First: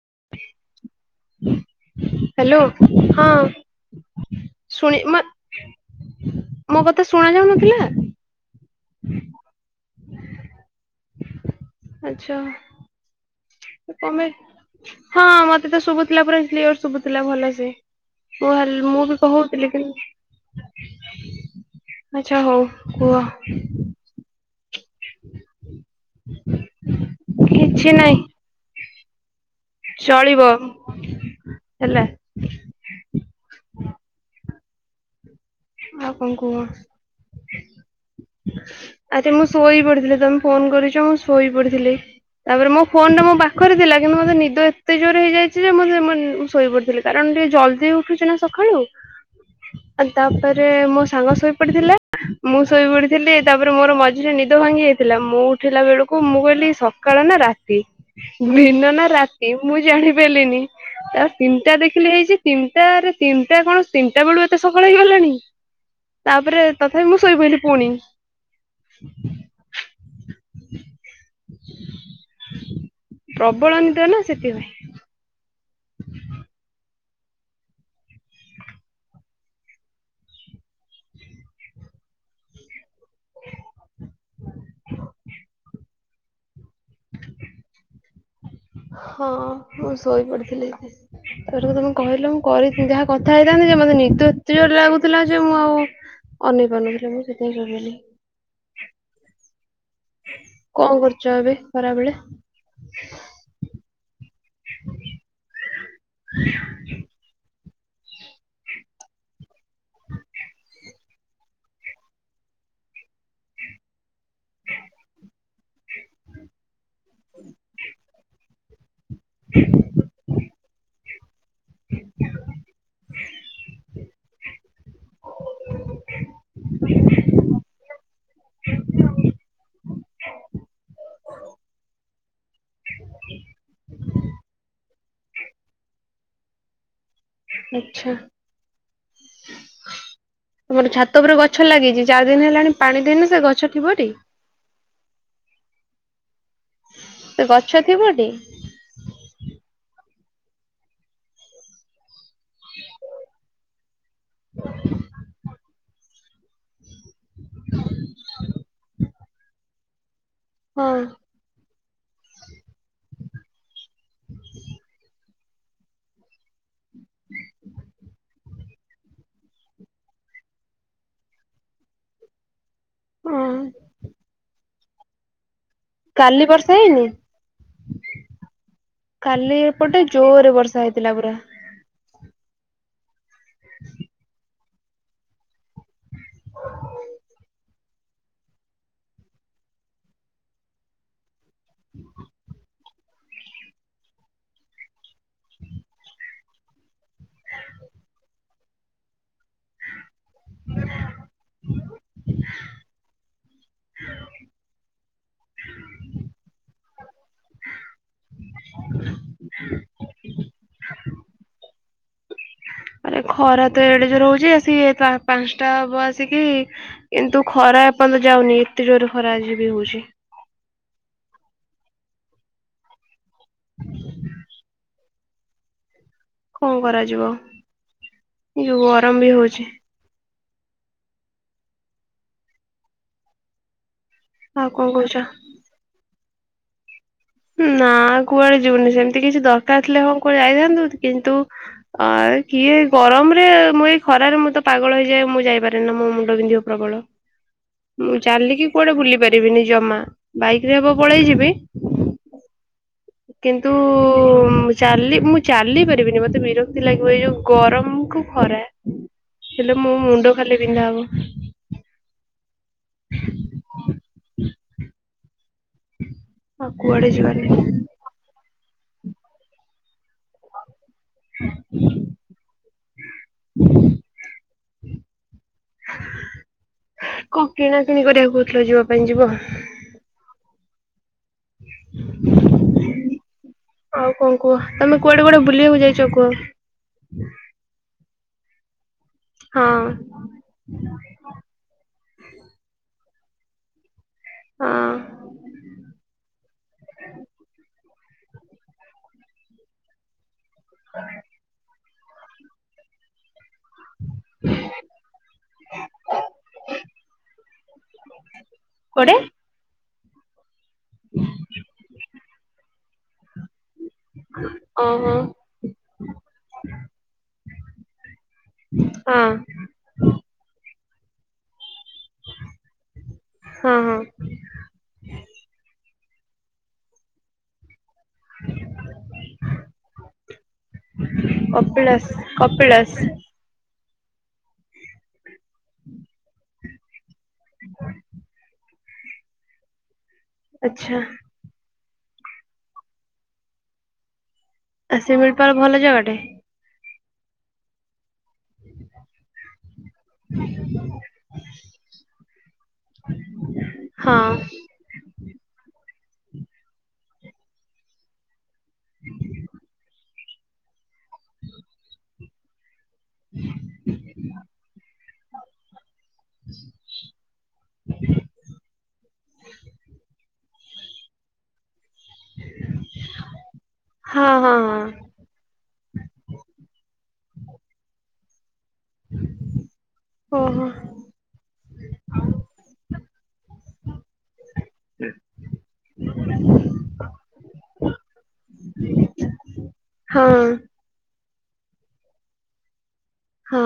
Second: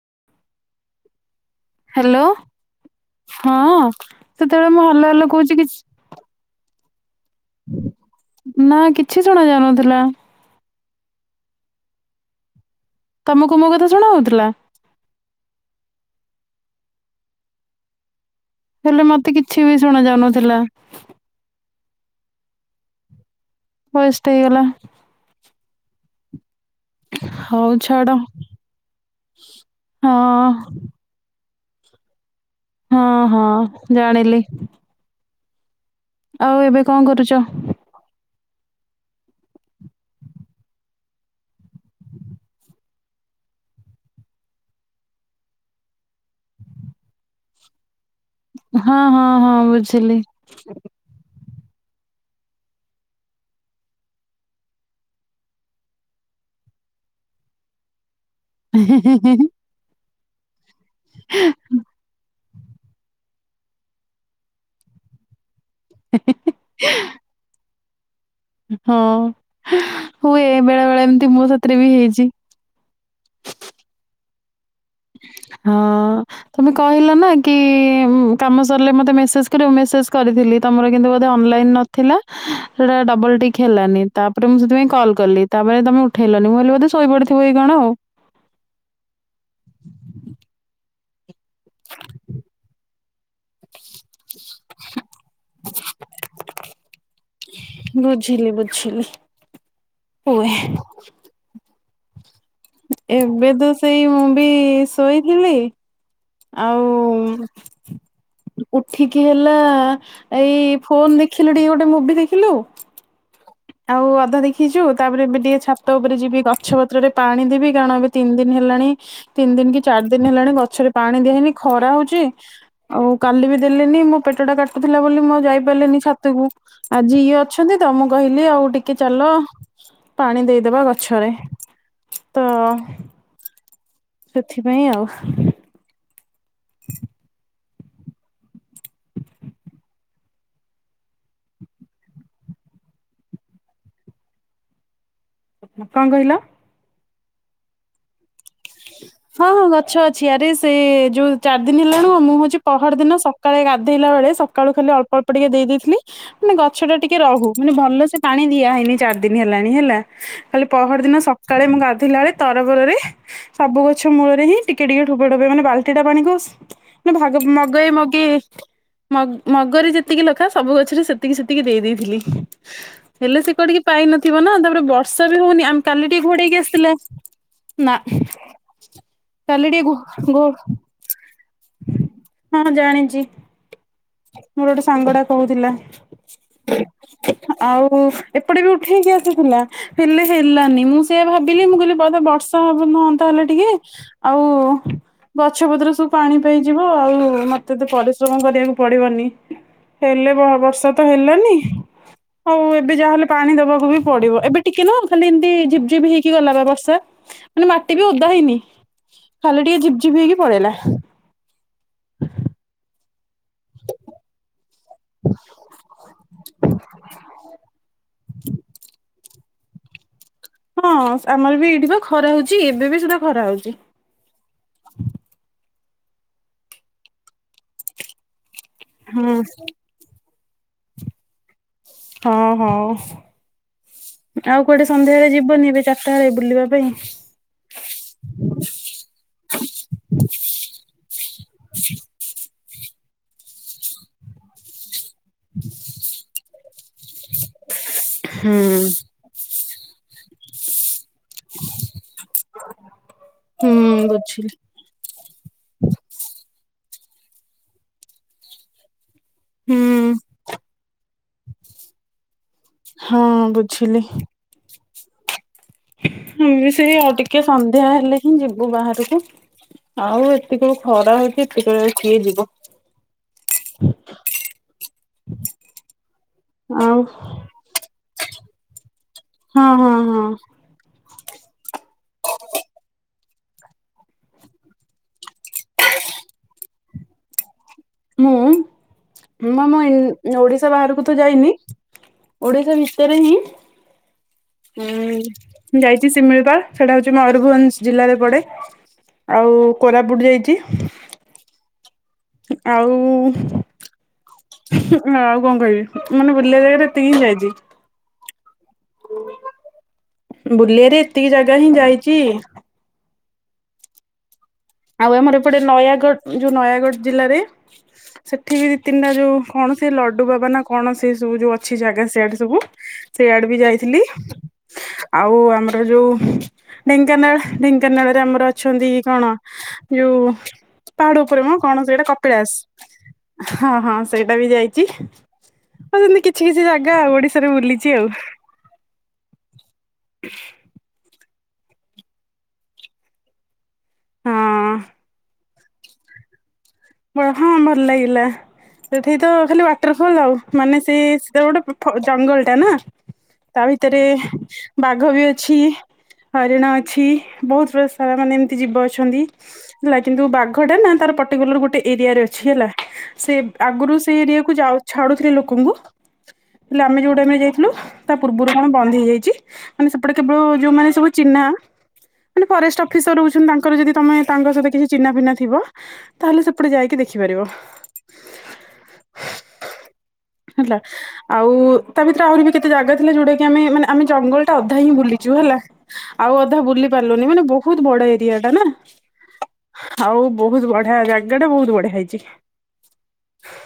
[inaudible] Hello ହଁ ସେତେବେଳେ ମୁଁ ଶୁଣି ହାଲୋ ହାଲୋ କହୁଛି କିଛି ତ ଶୁଣା ଯାଉନଥିଲା। ନା କିଛି ଶୁଣା ଯାଉନଥିଲା। ଆଚ୍ଛା। ତମକୁ ମୋ କଥା ଶୁଣା ତମେ ହଉଥିଲା ହଁ ମତେ ତ ଶୁଭୁଥିଲା ପୁରା କ୍ଳିଅର ଶୁଭୁଥିଲା ଭଲସେ। ମୁଁ ହାଲ ହେଲେ ମୁଁ ବି ମତେ କିଛି କହୁଥିଲି ବି କିନ୍ ଶୁଣା ଯାଉନଥିଲା। ଆଚ୍ଛା ହଉ କୁହ। ଫଏଷ୍ଟ ହେଇଗଲା। [inaudible] ହଉ କିଛି ଛାଡ ନାହିଁ ଚଳିବ ହଁ। ହେଲା। ହଁ ହଁ ଜାଣିଲି। ଆଉ ଏବେ କଁ କରୁଚ? ଆରେ ମୁଁ ଶୋଇ ପଡିଥିଲି, ତମେ ଫୋନ କରିଛ ମୁଁ ଶୋଇ ପଡିଥିଲି। ତାପରେ ମୋ ଫୋନଟା ମୋ ପାଖରେ ଥିଲା କିନ୍ତୁ ମୋତେ ନିଦ ଏତେ ଜୋରେ ହେଇଯାଇଚି ଯେ ମତ ସେ ଶୋଇ ପଡିଥିଲି କାରଣ ଟିକେ ଜଲଦି ଉଠୁଚି ନା ସଖାଳୁ। ହଁ ହଁ ହଁ ଆଉ ବୁଝିଲି। ତାପରେ ମୋ ସାଙ୍ଗ ଶୋଇ ପଡିଥିଲା ମୁଁ ଶୋଇ ପଡିଥିଲି ତାପରେ ମୋର ମଝିରେ ନିଦ ଭାଙ୍ଗି ଯାଇଥିଲା, ମୁଁ ଉଠିଲା ବେଳକୁ ମୁଁ କହିଲି ସକାଳ ନା ରାତି। ଦିନ ନା ରାତି ମୁଁ ଜାଣିପାରିଲିନି ତ ତିନଟା ଦେଖିଲି ହେଇଚି ତିନଟାରେ ତିନଟା କଣ ତିନଟା ବେଳୁ ଏତେ ସକାଳ ହେଇଗଲାଣି। ତାପରେ ତଥାପି ମୁଁ ଶୋଇପଇଲି ପୁଣି। ହଁ ହୁଏ ବେଳେ ବେଳେ ଏମତି ମୋ ସା ଥିରେ ବି ହେଇଚି। ପ୍ରବଳ ନିଦ ସେଥିପାଇଁ। ହଁ ତମେ କ କହିଲ ନା କି ଉଁ କାମ ସରିଲେ ମୋତେ ମେସେଜ୍ କରିବ, ମେସେଜ୍ କରିଥିଲି ତମର କିନ୍ତୁ ବୋଧେ ଅନଲାଇନ୍ ନ ଥିଲା ସେଟା ଡବଲ ଟିକ୍ ହେଲାନି ତାପରେ ମୁଁ ସେଥିପାଇଁ କଲ୍ କଲି ତା ପରେ ତମେ ଉଠେଇଲନି ମୁଁ କହିଲି ଭାବିଲି ବୋଧେ ଶୋଇ ପଡିଥିବ କି କଣ ଆଉ। ହଁ ମୁଁ ଶୋଇ ପଡିଥିଲି। ରୁ ତମେ କହିଲ ମୁଁ କରିଥିଲି ଯାହା କଥା ହେଇଥାନ୍ତି ଯେ ମୋତେ ନିଦ ଏତେ ଜୋର ଲାଗୁଥିଲା ଯେ ମୁଁ ଆଉ ଅନେଇ ପାରୁନଥିଲି ମୁଁ ସେଥିପାଇଁ ଶୋଇପଇଲି। ବୁଝିଲି ବୁଝିଲି। ହୁଏ। କଣ କରୁଛ ଏବେ ଖରାବେଳେ। ଏବେ ତ ସେଇ ମୁଁ ବି ଶୋଇଥିଲି। ଆଉ ଉଠିକି ହେଲା ଏଇ ଫୋନ୍ ଦେଖିଲୁ ଟିକେ ଗୋଟେ ମୁଭି ଦେଖିଲୁ। ଆଉ ଅଧା ଦେଖିଛୁ ତାପରେ ଏବେ ଟିକେ ଛାତ ଉପରେ ଯିବି ଗଛ ପତ୍ରରେ ପାଣି ଦେବି କାରଣ ଏବେ ତିନି ଦିନ ହେଲାଣି ତିନି ଦିନ କି ଚାରି ଦିନ ହେଲାଣି ଗଛରେ ପାଣି ଦିଆହେଇନି ଖରା ହଉଛି ଆଉ କାଲି ବି ଦେଲିନି ମୋ ପେଟ ଟା କାଟୁଥିଲା ବୋଲି ମୁଁ ଯାଇ ପାରିଲିନି ଛାତକୁ। ଆଜି ଇଏ ଅଛନ୍ତି ତ ମୁଁ କହି ଆଉ ଟିକେ ଚାଲ ପାଣି ଦେଇଦବା ଗଛରେ। ତଅ। ସେଥିପାଇଁ ଆଉ। [inaudible] ଆଛା। [inaudible] ତମର ଛାତ ଉପରେ ଗଛ ଲାଗିଛି ଚାରି ଦିନ ହେଲାଣି ପାଣି ଦେଇନ ସେ ଗଛ ଥିବଟି। କଣ କହିଲ? ସେ ଗଛ ଥିବ ଟି। ହଁଁ ଗଛ ଅଛି ଆରେ ସେ ଯୋଉ ଚାରି ଦିନ ହେଲାଣି ମୁଁ ହଉଛି ପହର ଦିନ ସକାଳେ ଧେଇଲାବେଳେ ସକାଳୁ ଖାଲି ଅଳ୍ପ ଅଳ୍ପ ଟିକେ ଦେଇଦେଇଥିଲି। ମାନେ ଗଛ ଟା ଟିକେ ରହୁ ମାନେ ଭଲସେ ପାଣି ଦିଆ ହେଇନି ଚାରି ଦିନ ହେଲାଣି ହେଲା। କାଲି ପହର ହଁ ଦିନ ସକାଳେ ମୁଁ ଗାଧେଇଲା ବେଳେ ତରବରରେ ସବୁ ଗଛ ମୂଳରେ ହିଁ [unintelligible] ମାନେ ବାଲଟି ଟା ପାଣିକୁସ୍ ମାନେ ଭାଗ ମଗେଇ ମଗେ। ମଗର ଯେତିକି ଲେଖା ସବୁ ଗଛରେ ସେତିକି ସେତିକି ଦେଇ ଦେଇଦେଇଥିଲି। ହେଲେ ହଁ ସେ କୁଆଡିକି ପାଇନଥିବ ନା ତାପରେ ବର୍ଷା ବି ହଉନି ଆମ କାଲି ଟିକେ ଘୋଡେଇକି ବର୍ଷା ଆସିଥିଲେ ହେଇନି? ନା। କାଲି ଟିକେ ଘୋ ଏପଟେ ଘୋ ଜୋରେ ବର୍ଷା ହେଇଥିଲା ପୁରା। ହଁ ଜାଣିଛି। ମୋର ଗୋଟେ ସାଙ୍ଗ ଟା କହୁଥିଲା। ଆଉ ଏପଟେ ବି ଉଠେଇକି ଆସିଥିଲା ହେଲେ ହେଲାନି ମୁଁ ସେଆ ଭାବୁ ଥୀଲି ମୁଁ କିଲି ବଧେ ବର୍ଷା ହବ ହଅନ୍ତା ହେଲେ ଟିକେ ଆଉ ଗଛ ପତ୍ର ସବୁ ପାଣି ପାଇଯିବ ଆଉ ମତେ ଏତେ ପରିଶ୍ରମ କରିବାକୁ ପଡିବନି ହେଲେ ବର୍ଷା ତ ହେଲାନି ଆଉ ଏବେ ଯାହେଲେ ପାଣି ଦବାକୁ ବି ପଡିବ ଏବେ ଟିକେ ନ ଖାଲି ଏମିତି ଝିପ ଝିପ୍ ହେଇକି ଗଲା ବା ବର୍ଷା ମାନେ ମାଟି ବି ଓଦା ହେଇନି ଖାଲି ଟିକେ ଝିପଝିପ ହେଇକି ପଳେଇଲା। ଆରେ ଖରା ତ ଏଡେ ଯୋଉ ରହୁଛି। ସିଏ ପାଞ୍ଚଟା ହବ ଆସିକି କିନ୍ତୁ ଖରା ଏପର୍ଯ୍ୟନ୍ତ ଯାଉନି ଏତେ ଜୋରରେ ଖରା। ଆଜି ବି ହଉଛି। ହଁ ଆମର ବି ଏଇଠି ତ ଖରା ହଉଛି ଏବେ ବି ସୁଧା ଖରା ହଉଛି। କଣ କରାଯିବ ୟୁ ଗରମ ହୁଁ। ବି ହଉଛି। ହଁ ହଁ ଆଉ ଆଉ କଣ କୁଆଡ଼େ କହୁଛ? ସନ୍ଧ୍ୟାରେ ଯିବନି ଏବେ ଚାର ତାରେ ବୁଲିବା ପାଇଁ। ନା କୁଆଡେ ଯିବନି ସେମିତି କିଛି ଦରକାର ଥିଲେ ହଁ କୁଆଡେ ଯାଇଥାନ୍ତୁ କିନ୍ତୁ ଅ କିଏ ଗରମ ରେ ମୁଁ ଏଇ ଖରାରେ ମୁଁ ତ ପାଗଳ ହେଇଯାଏ ମୁଁ ଯାଇପାରେନା ମୋ ମୁଣ୍ଡ ବିନ୍ଧିବ ପ୍ରବଳ। ମୁଁ ଚାଲିକି ହୁଁ କୁଆଡେ ବୁଲି ପାରିବିନି ଜମା ବାଇକ ରେ ହବ। ପଳେଇ ଯିବି। କିନ୍ତୁ ହୁଁ ବୁଝିଲି ଚାଲି ମୁଁ ଚାଲି ପାରିବିନି ମତେ ବିର କ୍ତି ଲାଗିବ ଏଇ ଯୋଉ ଗରମ କୁ ଖରା ହେଲେ ମୋ ହୁଁ। ମୁଣ୍ଡ ଖାଲି ବିନ୍ଧା ହବ। ହଁ ବୁଝିଲି। [inaudible] ଆମ ବି ଆଉ ସେୟା କୁଆଡେ ଟିକେ ଯିବାନି। ସନ୍ଧ୍ୟା ହେଲେ ହିଁ ଯିବୁ ବାହାରକୁ। ଆଉ ଏତିକଳୁ ଖରା ହେଉଛି କେତେବେଳେ କିଏ ଯିବ। ଆଉ [unintelligible] କ କିଣା? ବହୁଥିଲ ଯିବ। [unintelligible] ହଁ ହଁ ହଁ। [unintelligible] ଆଉ କଣ କୁହ? ତମେ କୁଆଡେ କୁଆଡେ ବୁଲିବାକୁ ଯାଇଛ କୁହ? ମୁଁ ହଁ ମୁଁ ଓଡିଶା ବାହାରକୁ ତ ଯାଇନି, ଓଡିଶା ରେ ହିଁ ଉଁ, ହଁ। ମୁଁ ଯାଇଛି ଶିମିଳିପାଳ, ସେଟା ହଉଛି ମୟୂରଭଞ୍ଜ ଜିଲ୍ଲାରେ ପଡେ ଆଉ କୋରାପୁଟ ଯାଇଚି। ଆଉ ଆଉ କଣ କହିବି, ମାନେ ବୁଲିଆ ଜାଗରେ ଏତିକି ହିଁ ଯାଇଚି। କୁଆଡ଼େ? ବୁଲି ଆରେ ଏତିକି ଜାଗା ହିଁ ଯାଇଚି। [unintelligible] ଆଉ ଆମର ଏପଟେ ନୟାଗଡ ଯୋଉ ନୟାଗଡ ଜିଲ୍ଲାରେ, ସେଠି ବି ଦି ତିନିଟା ହଁ ଯୋଉ କଣ ସେ ଲଡୁ ବାବା ନା କଣ, ସେ ସବୁ ଯୋଉ ଅଛି ଜାଗା ସିଆଡେ ସବୁ ସେଇଆଡେ ବି ହଁ ହଁ ଯାଇଥିଲି। ଆଉ ଆମର ଯୋଉ ଢେଙ୍କାନାଳ, ଢେଙ୍କ ଢେଙ୍କାନାଳରେ ଆମର ଅଛନ୍ତି କଣ ଯୋଉ ପାହାଡ ଉପରେ ମଁ କଣ ସେଇଟା କପିଳାସ କପିଳାସ୍, କପିଳାସ ହଁ ହଁ ସେଇଟା ବି ଯାଇଚି ଆଉ [unintelligible] କିଛି କିଛି ଜାଗା ଓଡିଶାରେ ବୁଲିଚି ଆଉ। [inaudible] ଆଚ୍ଛା। ହଁ। ଆ ଶିମିଳିପାଳ ଭଲ ଜାଗାଟେ [unintelligible] ହଁ ଭଲ ଲାଗିଲା। ସେଠି ତ ଖାଲି ୱାଟରଫଲ୍ ଆଉ ମାନେ ସେ ସେଟା ଗୋଟେ ଫ ଜଙ୍ଗଲ ଟା ନାଁ। ତା ଭିତରେ ହଁ ବାଘ ବି ଅଛି। ହରିଣ ଅଛି ବହୁତ୍ [unintelligible] ସାରା ମାନେ ଏମ୍ତି ଜୀବ ଅଛନ୍ତି, ଲାଗ୍ କିନ୍ତୁ ବାଘଟା ନାଁ ତାର ପର୍ଟିକୁଲାର ଗୋଟେ ଏରିଆରେ ଅଛି ହେଲା। ସେ ଆଗୁରୁ ସେଇ ଏରିଆକୁ ଯାଉ ଛାଡୁଥିଲେ ଲୋକଙ୍କୁ [unintelligible] ଆମେ ଯୋଉ ଟାଇମରେ ଯାଇଥିଲୁ ତା ପୂର୍ବରୁ କଣ ବନ୍ଦ ହେଇଯାଇଛି ମାନେ ସେପଟେ କେବଳ ଯୋଉମାନେ ସବୁ ଚିହ୍ନ ଆଁ ମାନେ ଫରେଷ୍ଟ ଅଫିସର୍ ରହୁଛନ୍ତି, ତାଙ୍କର ଯଦି ତମେ ହଁ ତାଙ୍କ ହଁ ସହିତ ହଁ। କିଛି ଚିହନାଫିନା ଥିବ ତାହେଲେ ସେ କି ଦେଖିପାରିବ। [unintelligible] ହଁ [inaudible] ହେଲା ଆଉ ତା ଭିତ୍ରେ ଆହୁରି ବି କେତେ ଜାଗା ଥିଲା, ଯୋଉଟା କି ଆମେ ମାନେ ଆମେ ଜଙ୍ଗଲଟା ଅଧା ହିଁ ବୁଲିଚୁ, ହେଲା। ଆଉ ଅଧା ବୁଲି ପାରିଲୁନି, ମାନେ ବହୁତ ବଡ ଏରିଆଟା ନା। ଆଉ ହଁ ବହୁତ୍ ବଢିଆ, ଜାଗାଟା ବହୁତ୍ ବଢିଆ ହେଇଚି। ହଁ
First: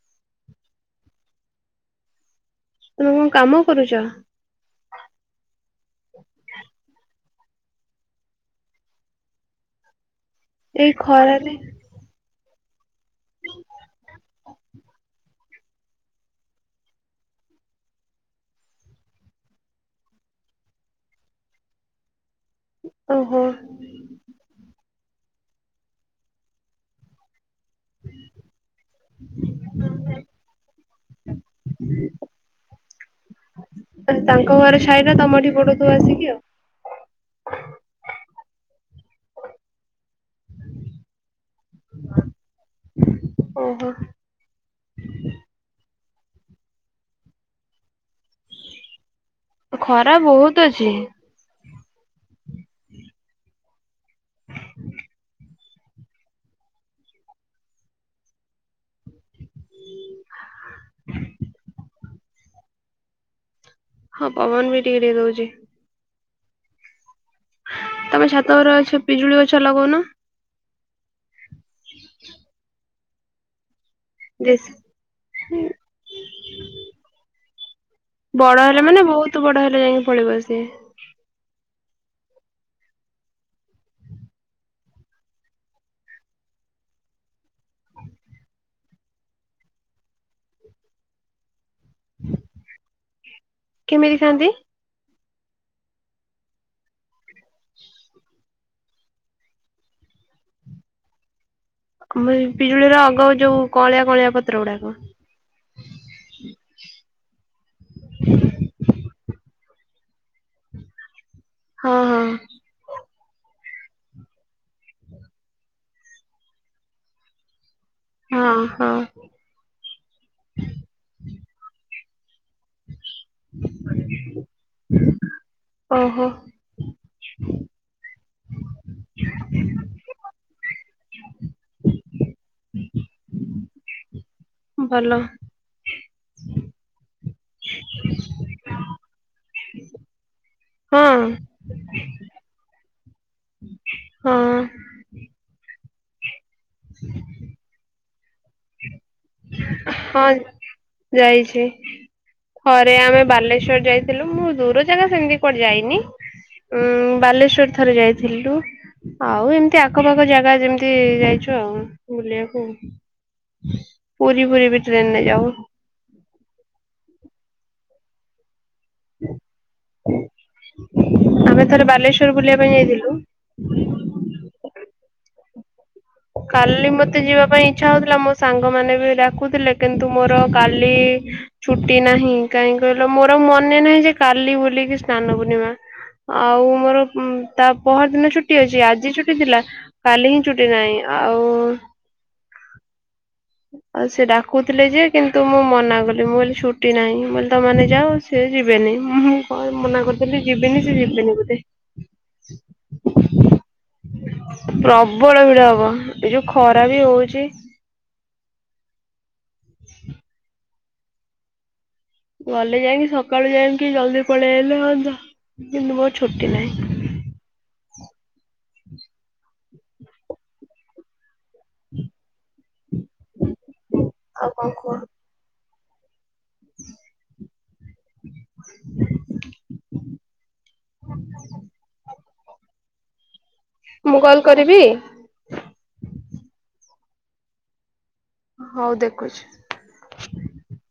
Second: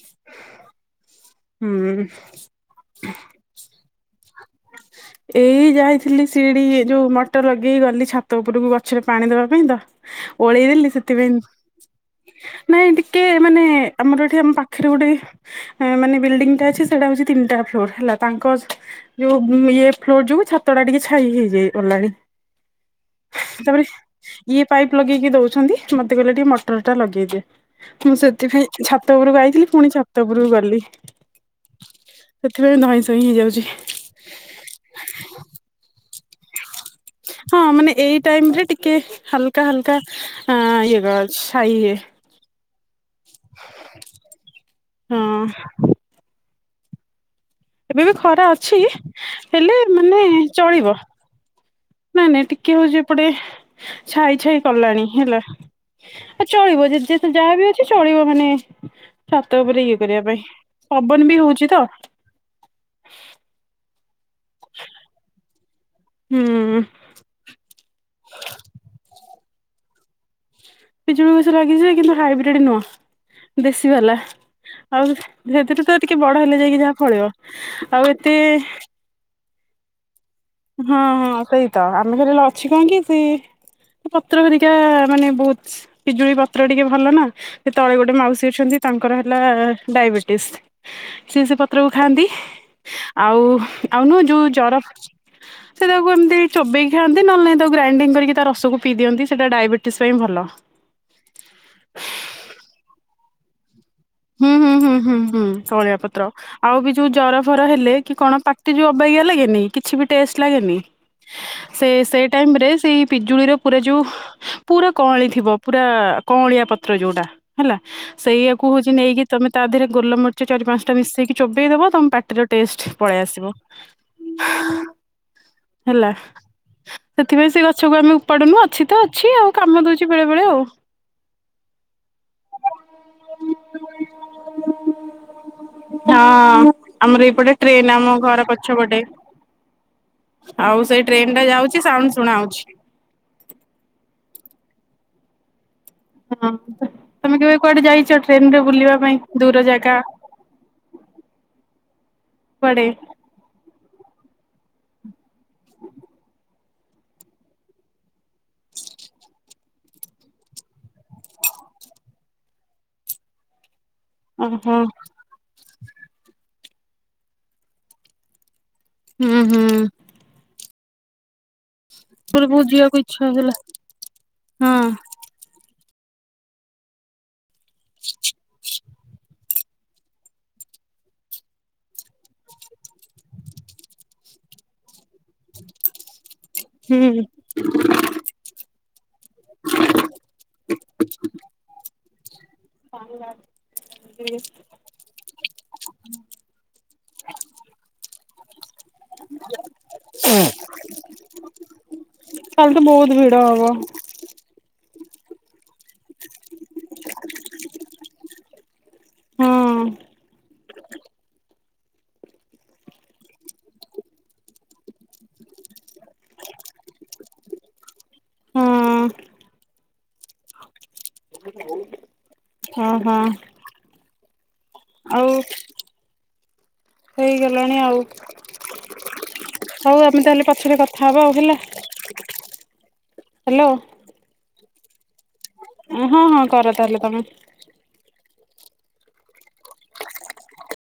ହୁଁ ତୁମେ କଣ କାମ କରୁଚ? [inaudible] ଏଇ ଯାଇଥିଲି ସିଡି ଏ ଯୋଉ ମଟର ଲଗେଇ ଗଲି ଛାତ ଉପୁରୁକୁ, ଗଛରେ ପାଣି ଦେବା ପାଇଁ ତ। ଓଳେଇଦେଲି, ଏଇ ସେଥିପାଇଁ ଖରାରେ ନାଇଁ ଟିକେ, ମାନେ ଆମର ଏଠି ଆମ୍ ପାଖେରେ ଗୋଟେଇ ମାନେ ବିଲ୍ଡିଂଟା ଅଛି ସେଟା ହଉଛି ତିନ୍ଟା ଫ୍ଲୋର ହେଲା, ତାଙ୍କ ଯୋଉ ଇଏ ଫ୍ଲୋର ଯୋଗୁ ଛାତଟା ଟିକେ ଛାଇ ହେଇଯାଇ ଗଲାଣି। ଓହୋ। ତାପରେ ଇଏ ପାଇପ୍ ଲଗେଇକି ଦଉଛନ୍ତି, ମତେ କହିଲେ ଟିକେ ମଟରଟା ଲଗେଇଦେ। ମୁଁ ସେଥିପାଇଁ ଛାତ ଉପୁରକୁ ଆଇଥିଲି, ପୁଣି ଛାତ ଉପୁରକୁ ଗଲି। ସେଥିପାଇଁ ଧଇଁ ସଇଁ ହେଇଯାଉଚି। ତାଙ୍କ ଘରେ ଛାଇଟା ତମଠି ପଡୁଥିବ ଆସିକି ଆଉ। ହଁ ମାନେ ଏଇ ଟାଇମରେ ଟିକେ ହାଲକା ହାଲକା ଆଁ ଇଏ ଗ ଛାଇ ଇଏ ଓହୋ। ହଁ। ଏବେ ବି ଖରା ଅଛି ହେଲେ ଖରା ମାନେ ବହୁତ ଅଛି ଚଳିବ ନାଇଁ ନାଇଁ ଟି ଟିକେ ହୋଉଚି ଏପଟେ ଛାଇ ଛାଇ କଲାଣି ହେଲା। ଆ ଚଳିବ ଯାହା ବି ଅଛି ଚଳିବ ମାନେ ଛାତ ଉପରେ ଇଏ କରିବା ପାଇଁ ପବନ ବି ହୋଉଚି ତ। ହଁ ପବନ ବି ଟିକେ ଟିକେ ଦୋଉଚି। ହୁଁ। ତମେ ଛାତରେ ଗଛ ପିଜୁଳି ଗଛ ଲଗୋଉନ? ପିଜୁଳି ଗଛ ଲାଗିଚି ଯେ କିନ୍ତୁ ହାଇବ୍ରିଡ ନୁହଁ ଦେଶି ଗଲା ଦେଶୀ ଆଉ ସେଥିରୁ ତ ଟିକେ ବଡ ହେଲେ ଯାଇକି ଯାହା ଫଳିବ। ଆଉ ଏତେ ବଡ ହେଲେ ମାନେ ବହୁତ ବଡ ହେଲେ ଯାଇକି ଫଳିବ ସିଏ ହଁ ହଁ ସେଇ ତ ଆମେ ଫରଳେ ଅଛି କାହିଁକି ସେ ପତ୍ର ହେ ଲରିକା ମାନେ ବହୁତ ପିଜୁଳି ପତ୍ର ଟିକେ ଭଲ ନା ସେ ତଳେ ଗୋଟେ ମାଉସୀ ଅଛନ୍ତି ତାଙ୍କର ହେଲା ଡାଇବେଟିସ ସିଏ ସେ ପତ୍ରକୁ ଖାଆନ୍ତି ଆଉ ଆଉ କେମିତି ନୁହ ଯୋଉ ଖାଆନ୍ତି? ଜର [inaudible] ସେ ତାକୁ ଏମିତି ଚୋବେଇକି ଖଆନ୍ତି ନହଲେ ତାକୁ ଗ୍ରାଇଣ୍ଡିଙ୍ଗ କରିକ ତା ରସକୁ ପିଇ ଦିଅନ୍ତି ସେଇଟା ଡାଇବେଟିସ ପାଇଁ ଭଲ। ଆମର ପିଜୁଳିର ଆଗ ଯୋଉ କଅଁଳିଆ କଅଁଳିଆ ହୁଁ ପତ୍ର ହୁଁ ଗୁଡାକ। ହୁଁ ହୁଁ ହୁଁ ଶଳିଆ ପତ୍ର ଆଉ ବି ଯୋଉ ଜର ଫର ହେଲେ କି କଣ ପାଟି ଯୋଉ ଅବାଗିଆ ଲାଗେ କିଛି ବି ଟେଷ୍ଟ ସେ ହଁ ସେ ହଁ ଟାଇମରେ ସେ ପିଜୁଳିର ପୁରା ଯୋଉ ପୁରା କଅଁଳି ଥିବ ପୁରା କଅଁଳିଆ ପତ୍ର ଯୋଉଟା ହେଲା। ହଁ ସେଇଆାକୁ ହୋଉଚି ହଁ ନେଇକି ତମେ ତା ଦେହରେ ଗୋଲମ ମରିଚ ଚାରି ପାଞ୍ଚଟା ମିଶେଇକି ଚୋବେଇଦବ ତମେ ପାଟି ଟେଷ୍ଟ ପଳେଇ ଆସିବ ହାଁ। ହେଲା ଓହୋ ସେଥିପାଇଁ ସେ ଗ ଛକୁ ଆମେ ଉପାଡୁନୁ ଅଛି ତ ଅଛି ଆଉ କାମ ଦୋଉଚି ବେଳେ ବେଳେ ଆଉ। ଭଲ। ହଁ ଆମର ଏଇପଟେ ଟ୍ରେନ ଆମ ଘର ପଛପଟେ ଆଉ ହଁ ସେଇ ଟ୍ରେନ ଟା ଯାଉଛି ସାଉଣ୍ଡ ଶୁଣା ହୋଉଛି। ହଁ ହଁ ତମେ କେବେ କୁଆଡେ ଯାଇଛ ଟ୍ରେନ ରେ ବୁଲିବା ପାଇଁ? ଦୂର ଜାଗା ହଁ ଯାଇଛି। କୁଆଡେ? ଥରେ ଆମେ ବାଲେଶ୍ୱଵର ଯାଇଥିଲୁ ମୁଁ ଦୂର ଜାଗା ସେମିତି କୁଆଡ ଯାଇନି। ଉଁ ବାଲେଶ୍ଵର ଥରେ ଯାଇଥିଲୁ। ଆଉ ଏମିତି ଆଖପାଖ ଜାଗା ଯେମିତି ଯାଇଚୁ ଆଉ ବୁଲିବାକୁ ପୁରୀ ଫୁରୀ ଓହୋ ବି ଟ୍ରେନରେ ଯାଉ। ହୁଁ ହୁଁ। ଆମେ ଥରେ ବାଲେଶ୍ଵର ପୁରୀ ବୁଲିବା ପୁରୀ ପାଇଁ ଯିବାକୁ ଯାଇଥିଲୁ। ଇଚ୍ଛା ହୋଇଥିଲା ହଁ। କାଲି ମତେ ଯିବା ପାଇଁ ଇଚ୍ଛା ହୋଉଥିଲା। ମୋ ସାଙ୍ଗମାନେ ଡାକୁଥିଲେ କିନ୍ତୁ ମୋର କାଲି ଛୁଟି ନାହିଁ। କାହିଁ କହିଲ ମୋର ମନେ ନାହିଁ କାଲି ବୋଲିକି ସ୍ନାନ ପୁର୍ଣ୍ଣିମା ଆଉ ମୋର ତା ପହର ଦିନ ଛୁଟି ଅଛି ଆଜି ଛୁଟି ଥିଲା କାଲି ହିଁ ଛୁଟି ନାହିଁ। ଆଉ [unintelligible] ଆଉ ସେ ଡାକୁଥିଲେ ଯେ କିନ୍ତୁ ମୁଁ ମନା କଲି ମୁଁ କହି ଛୁଟି ନାହିଁ ତ ମାନେ ଯାଅ ସେ ଯିବେନି ମୁଁଁ ମ ମନା ହୁଁ କରିଦେଲି ଯିବିନି ସେ ଯିବେନି ବୋଧେ କାଲି ତ ବୋହୁତ ଭିଡ଼ ହବ। ପ୍ରବଳ ଭିଡ ହବ ଏ ଯୋଉ ଖରା ବି ହୋଉଚି। ହୁଁ। ଗଲେ ଯାଇକି ସକାଳୁ ଯାଇକି ଜଲଦି ପଳେଇଲେ ହୁଅନ୍ତ କିନ୍ତୁ ମୋର ଛୁଟି ନାହିଁ। ହଁ। ହଁ ହଁ ଆଉ କଣ କୁହ? ଆଉ ହେଇଗଲାଣି ଆଉ। ହଉ ଆମେ ତାହେଲେ ପଛରେ କଥା ହବା ଆଉ ହେଲା। ହ୍ୟାଲୋ ମୁଁ କଲ୍ କରିବି? ହଁ ହଁ କର ତାହେଲେ ତମେ। ହଉ ଦେଖୁଚି।